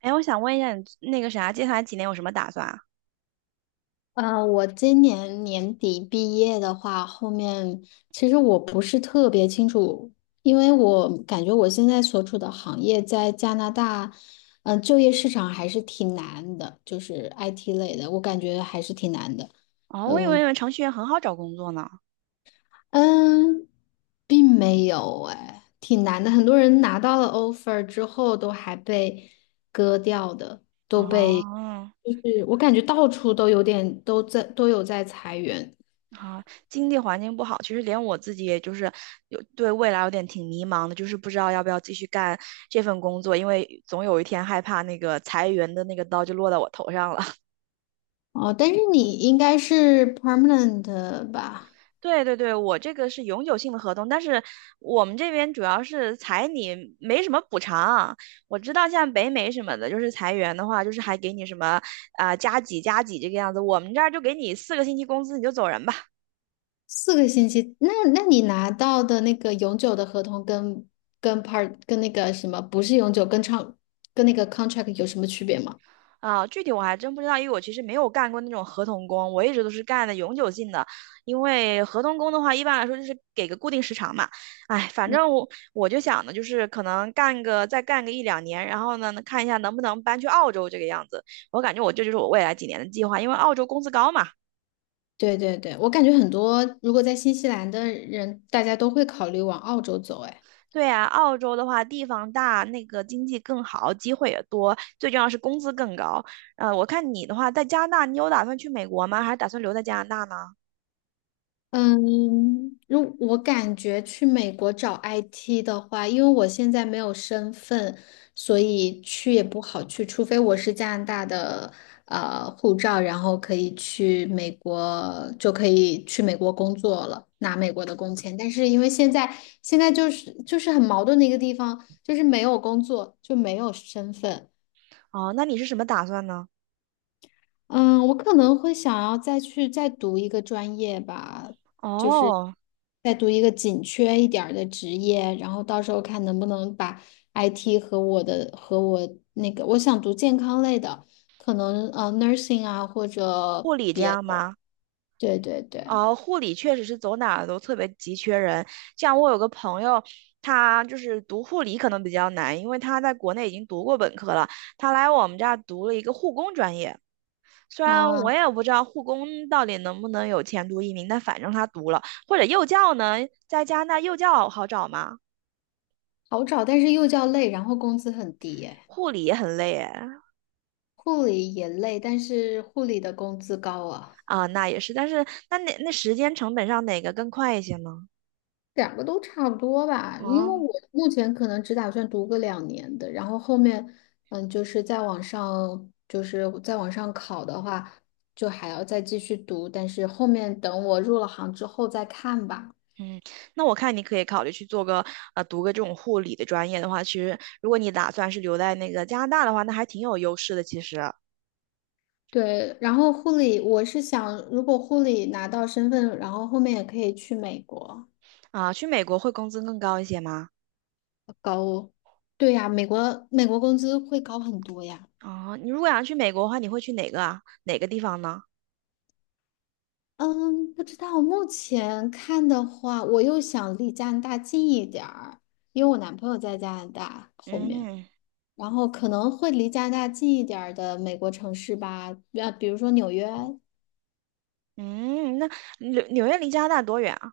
哎，我想问一下你那个啥，接下来几年有什么打算啊？我今年年底毕业的话，后面其实我不是特别清楚。因为我感觉我现在所处的行业在加拿大，就业市场还是挺难的，就是 IT 类的，我感觉还是挺难的。哦，我以嗯为程序员很好找工作呢。嗯，并没有哎，挺难的。很多人拿到了 offer 之后都还被割掉的，都被。哦，就是我感觉到处都有点都在都有在裁员。好，经济环境不好，其实连我自己也就是有对未来有点挺迷茫的，就是不知道要不要继续干这份工作，因为总有一天害怕那个裁员的那个刀就落到我头上了。哦，但是你应该是 permanent 的吧？对对对，我这个是永久性的合同，但是我们这边主要是裁你，没什么补偿。我知道像北美什么的，就是裁员的话，就是还给你什么啊、加几加几这个样子。我们这儿就给你4个星期工资，你就走人吧。4个星期，那你拿到的那个永久的合同跟 part 跟那个什么不是永久跟长跟那个 contract 有什么区别吗？啊，具体我还真不知道，因为我其实没有干过那种合同工，我一直都是干的永久性的。因为合同工的话，一般来说就是给个固定时长嘛。哎，反正我就想的就是可能干个再干个一两年，然后呢看一下能不能搬去澳洲这个样子。我感觉我这就是我未来几年的计划，因为澳洲工资高嘛。对对对，我感觉很多如果在新西兰的人，大家都会考虑往澳洲走，哎。对啊，澳洲的话地方大，那个经济更好，机会也多，最重要是工资更高。我看你的话在加拿大，你有打算去美国吗？还是打算留在加拿大呢？嗯，如我感觉去美国找 IT 的话，因为我现在没有身份，所以去也不好去，除非我是加拿大的护照，然后可以去美国，就可以去美国工作了，拿美国的工签。但是因为现在就是很矛盾的一个地方，就是没有工作就没有身份。哦，那你是什么打算呢？嗯，我可能会想要再去再读一个专业吧，就是哦，再读一个紧缺一点儿的职业，然后到时候看能不能把 IT 和我的和我那个我想读健康类的。可能nursing 啊或者。护理这样吗？对对对哦，护理确实是走哪儿都特别急缺人。像我有个朋友，他就是读护理可能比较难，因为他在国内已经读过本科了，他来我们这儿读了一个护工专业。虽然我啊。也不知道护工到底能不能有前途移民，但反正他读了。或者幼教呢，在加拿大幼教好找吗？好找，但是又叫累，然后工资很低耶。护理也很累哎。护理也累，但是护理的工资高啊。啊，那也是，但是那哪那时间成本上哪个更快一些呢？两个都差不多吧，因为哦。我目前可能只打算读个2年的，然后后面。就是再往上考的话，就还要再继续读，但是后面等我入了行之后再看吧。嗯，那我看你可以考虑去做个读个这种护理的专业的话，其实如果你打算是留在那个加拿大的话，那还挺有优势的。其实对，然后护理，我是想，如果护理拿到身份，然后后面也可以去美国。啊，去美国会工资更高一些吗？高。对呀，美国工资会高很多呀。哦，你如果想去美国的话，你会去哪个啊？哪个地方呢？嗯，不知道。目前看的话，我又想离加拿大近一点儿，因为我男朋友在加拿大后面，嗯然后可能会离加拿大近一点儿的美国城市吧，比如说纽约。嗯，那纽约离加拿大多远啊？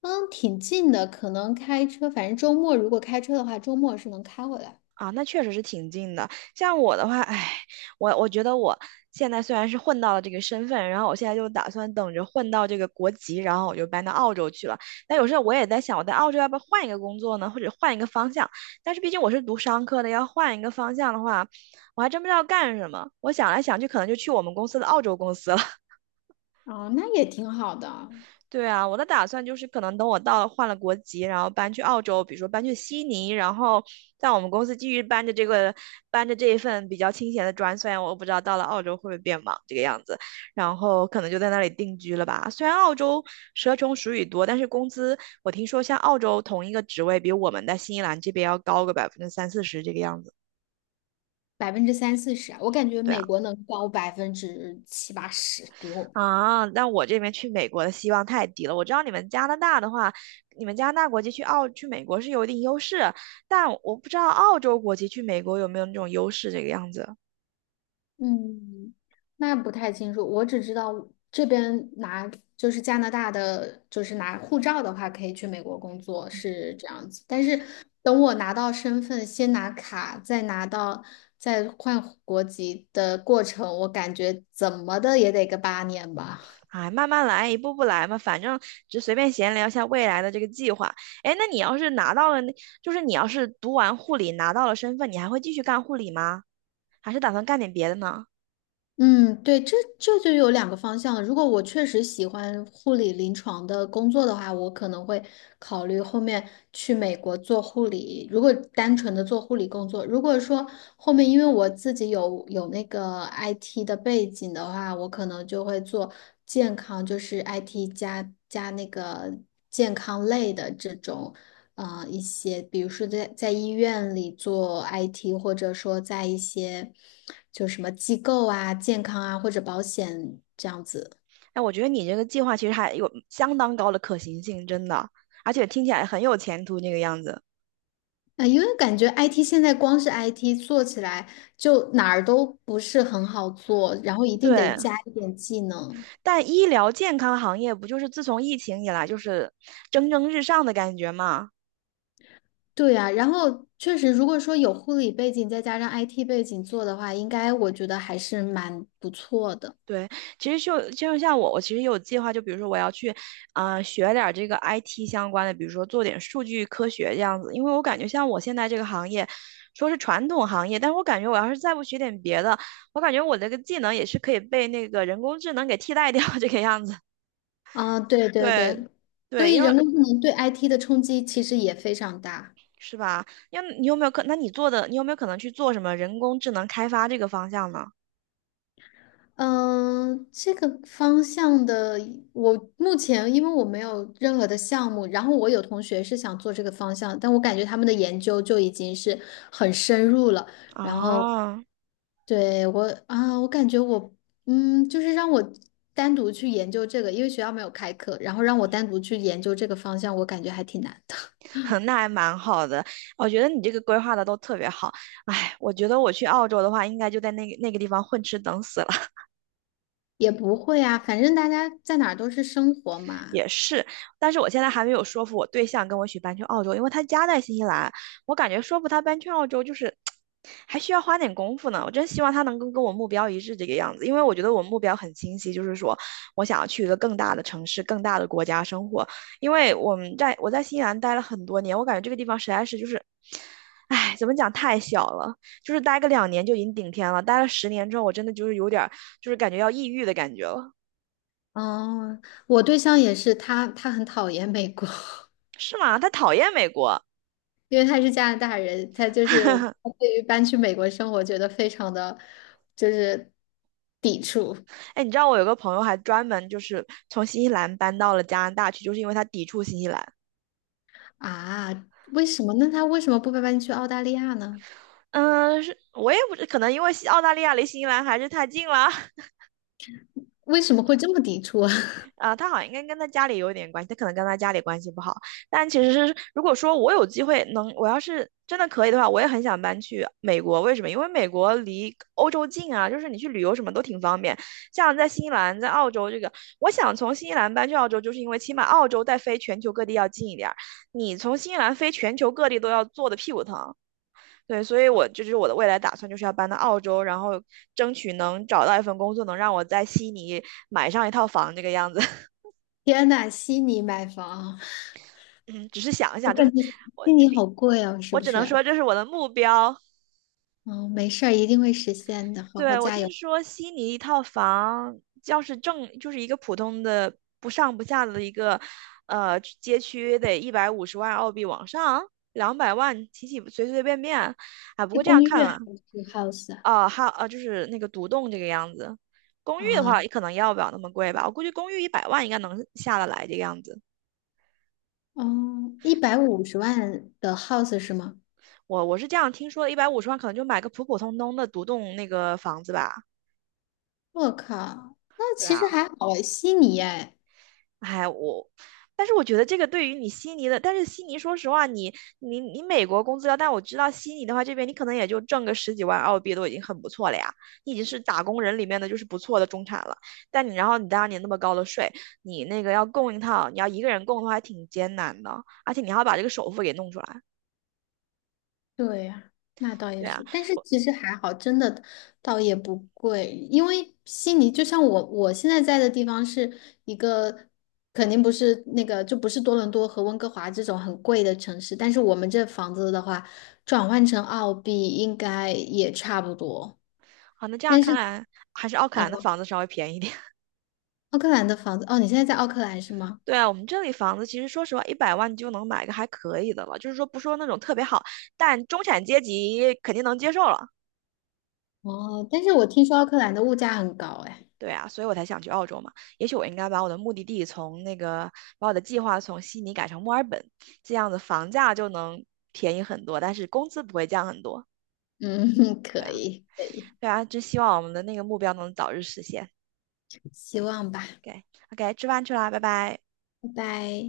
嗯，挺近的，可能开车，反正周末如果开车的话，周末是能开回来。啊，那确实是挺近的。像我的话，唉，我觉得我现在虽然是混到了这个身份，然后我现在就打算等着混到这个国籍，然后我就搬到澳洲去了。但有时候我也在想，我在澳洲要不要换一个工作呢，或者换一个方向？但是毕竟我是读商科的，要换一个方向的话，我还真不知道干什么。我想来想去，可能就去我们公司的澳洲公司了。哦，那也挺好的。对啊，我的打算就是可能等我到了换了国籍，然后搬去澳洲，比如说搬去悉尼，然后在我们公司继续搬着这一份比较清闲的砖，虽然我不知道到了澳洲会不会变忙这个样子，然后可能就在那里定居了吧。虽然澳洲蛇虫鼠蚁多，但是工资我听说像澳洲同一个职位比我们在新西兰这边要高个30%-40%这个样子。30%-40%啊，我感觉对美啊。国能高70%-80%，比我。啊，那我这边去美国的希望太低了。我知道你们加拿大的话，你们加拿大国籍去美国是有一定优势，但我不知道澳洲国籍去美国有没有那种优势这个样子。嗯，那不太清楚，我只知道这边拿就是加拿大的，就是拿护照的话，可以去美国工作是这样子。但是等我拿到身份，先拿卡，再拿到再换国籍的过程，我感觉怎么的也得个8年吧。哎，慢慢来，一步步来嘛，反正就随便闲聊一下未来的这个计划。哎，那你要是拿到了那，就是你要是读完护理拿到了身份，你还会继续干护理吗？还是打算干点别的呢？嗯，对，这就有两个方向了。如果我确实喜欢护理临床的工作的话，我可能会考虑后面去美国做护理。如果单纯的做护理工作，如果说后面因为我自己有那个 IT 的背景的话，我可能就会做健康，就是 IT 加那个健康类的这种。一些，比如说在医院里做 IT，或者说在一些就什么机构啊、健康啊或者保险这样子。哎，我觉得你这个计划其实还有相当高的可行性，真的，而且听起来很有前途那个样子。啊、因为感觉 IT 现在光是 IT 做起来就哪儿都不是很好做，然后一定得对，加一点技能。但医疗健康行业不就是自从疫情以来就是蒸蒸日上的感觉吗？对啊，然后确实，如果说有护理背景再加上 IT 背景做的话，应该我觉得还是蛮不错的。对，其实就像我，我其实有计划，就比如说我要去，啊、学点儿这个 IT 相关的，比如说做点数据科学这样子，因为我感觉像我现在这个行业，说是传统行业，但是我感觉我要是再不学点别的，我感觉我这个技能也是可以被那个人工智能给替代掉 这个样子。啊、对对对对，所对，以因为人工智能对 IT 的冲击其实也非常大。是吧？因为你有没有可？那你做的，你有没有可能去做什么人工智能开发这个方向呢？嗯，这个方向的，我目前因为我没有任何的项目，然后我有同学是想做这个方向，但我感觉他们的研究就已经是很深入了。然后哦，对我啊，我感觉我就是让我单独去研究这个，因为学校没有开课，然后让我单独去研究这个方向，我感觉还挺难的。那还蛮好的。我觉得你这个规划的都特别好。哎，我觉得我去澳洲的话，应该就在那个地方混吃等死，了。也不会啊，反正大家在哪儿都是生活嘛。也是，但是我现在还没有说服我对象跟我一起搬去澳洲，因为他家在新西兰，我感觉说服他搬去澳洲就是还需要花点功夫呢。我真希望他能够跟我目标一致这个样子，因为我觉得我目标很清晰，就是说我想要去一个更大的城市、更大的国家生活。因为我们在我在新西兰待了很多年，我感觉这个地方实在是就是，唉，怎么讲太小了，就是待个两年就已经顶天了，待了10年之后，我真的就是有点儿就是感觉要抑郁的感觉了。哦，我对象也是，他很讨厌美国。是吗？他讨厌美国。因为他是加拿大人，他就是 他对于搬去美国生活觉得非常的就是抵触哎，你知道我有个朋友还专门就是从新西兰搬到了加拿大去，就是因为他抵触新西兰。啊。为什么？那他为什么不搬去澳大利亚呢？嗯，是我也不知，可能因为西澳大利亚离新西兰还是太近了。为什么会这么抵触啊？啊，他好像应该跟他家里有点关系，他可能跟他家里关系不好。但其实是，如果说我有机会能，我要是真的可以的话，我也很想搬去美国。为什么？因为美国离欧洲近啊，就是你去旅游什么都挺方便。像在新西兰、在澳洲这个，我想从新西兰搬去澳洲，就是因为起码澳洲再飞全球各地要近一点儿，你从新西兰飞全球各地都要坐的屁股疼。对，所以我这就是我的未来打算，就是要搬到澳洲，然后争取能找到一份工作，能让我在悉尼买上一套房这个样子。天呐，悉尼买房。嗯，只是想一我想，这感是觉我悉这尼边，好贵哦，是我不只能说是？这是我的目标。嗯，没事儿，一定会实现的，好好对，我加听油。说悉尼一套房，要是正就是一个普通的不上不下的一个街区，得一百五十万澳币往上，200万起随随便便。啊，不过是这样公寓看还了，是 house 啊？啊，还有啊，就是那个独栋这个样子。公寓的啊，话，也可能要不了那么贵吧。我估计公寓一百万应该能下得来这个样子。哦，150万的 house 是吗？我是这样听说的，一百五十万可能就买个普普通通的独栋那个房子吧。我靠，那对其啊，实还好哎，悉尼哎。哎，我，但是我觉得这个对于你悉尼的，但是悉尼说实话，你美国工资高，但我知道悉尼的话，这边你可能也就挣个十几万澳币都已经很不错了呀，你已经是打工人里面的就是不错的中产了。但你然后你当年那么高的税，你那个要供一套，你要一个人供的话还挺艰难的，而且你还要把这个首付给弄出来。对呀，那倒也对啊，是，但是我其实还好，真的倒也不贵，因为悉尼就像我现在在的地方是一个，肯定不是那个就不是多伦多和温哥华这种很贵的城市，但是我们这房子的话，转换成澳币应该也差不多。好，那这样但看是，来还是奥克嗯，兰的房子稍微便宜一点。奥克兰的房子，哦，你现在在奥克兰是吗？对啊，我们这里房子其实说实话，一百万就能买个还可以的了，就是说不说那种特别好，但中产阶级肯定能接受了。哦，但是我听说奥克兰的物价很高，哎。对啊，所以我才想去澳洲嘛。也许我应该把我的目的地从那个，把我的计划从悉尼改成墨尔本，这样子房价就能便宜很多，但是工资不会降很多。嗯，对可啊，以。对啊，真希望我们的那个目标能早日实现。希望吧。OK，OK，吃饭去啦，拜拜。拜拜。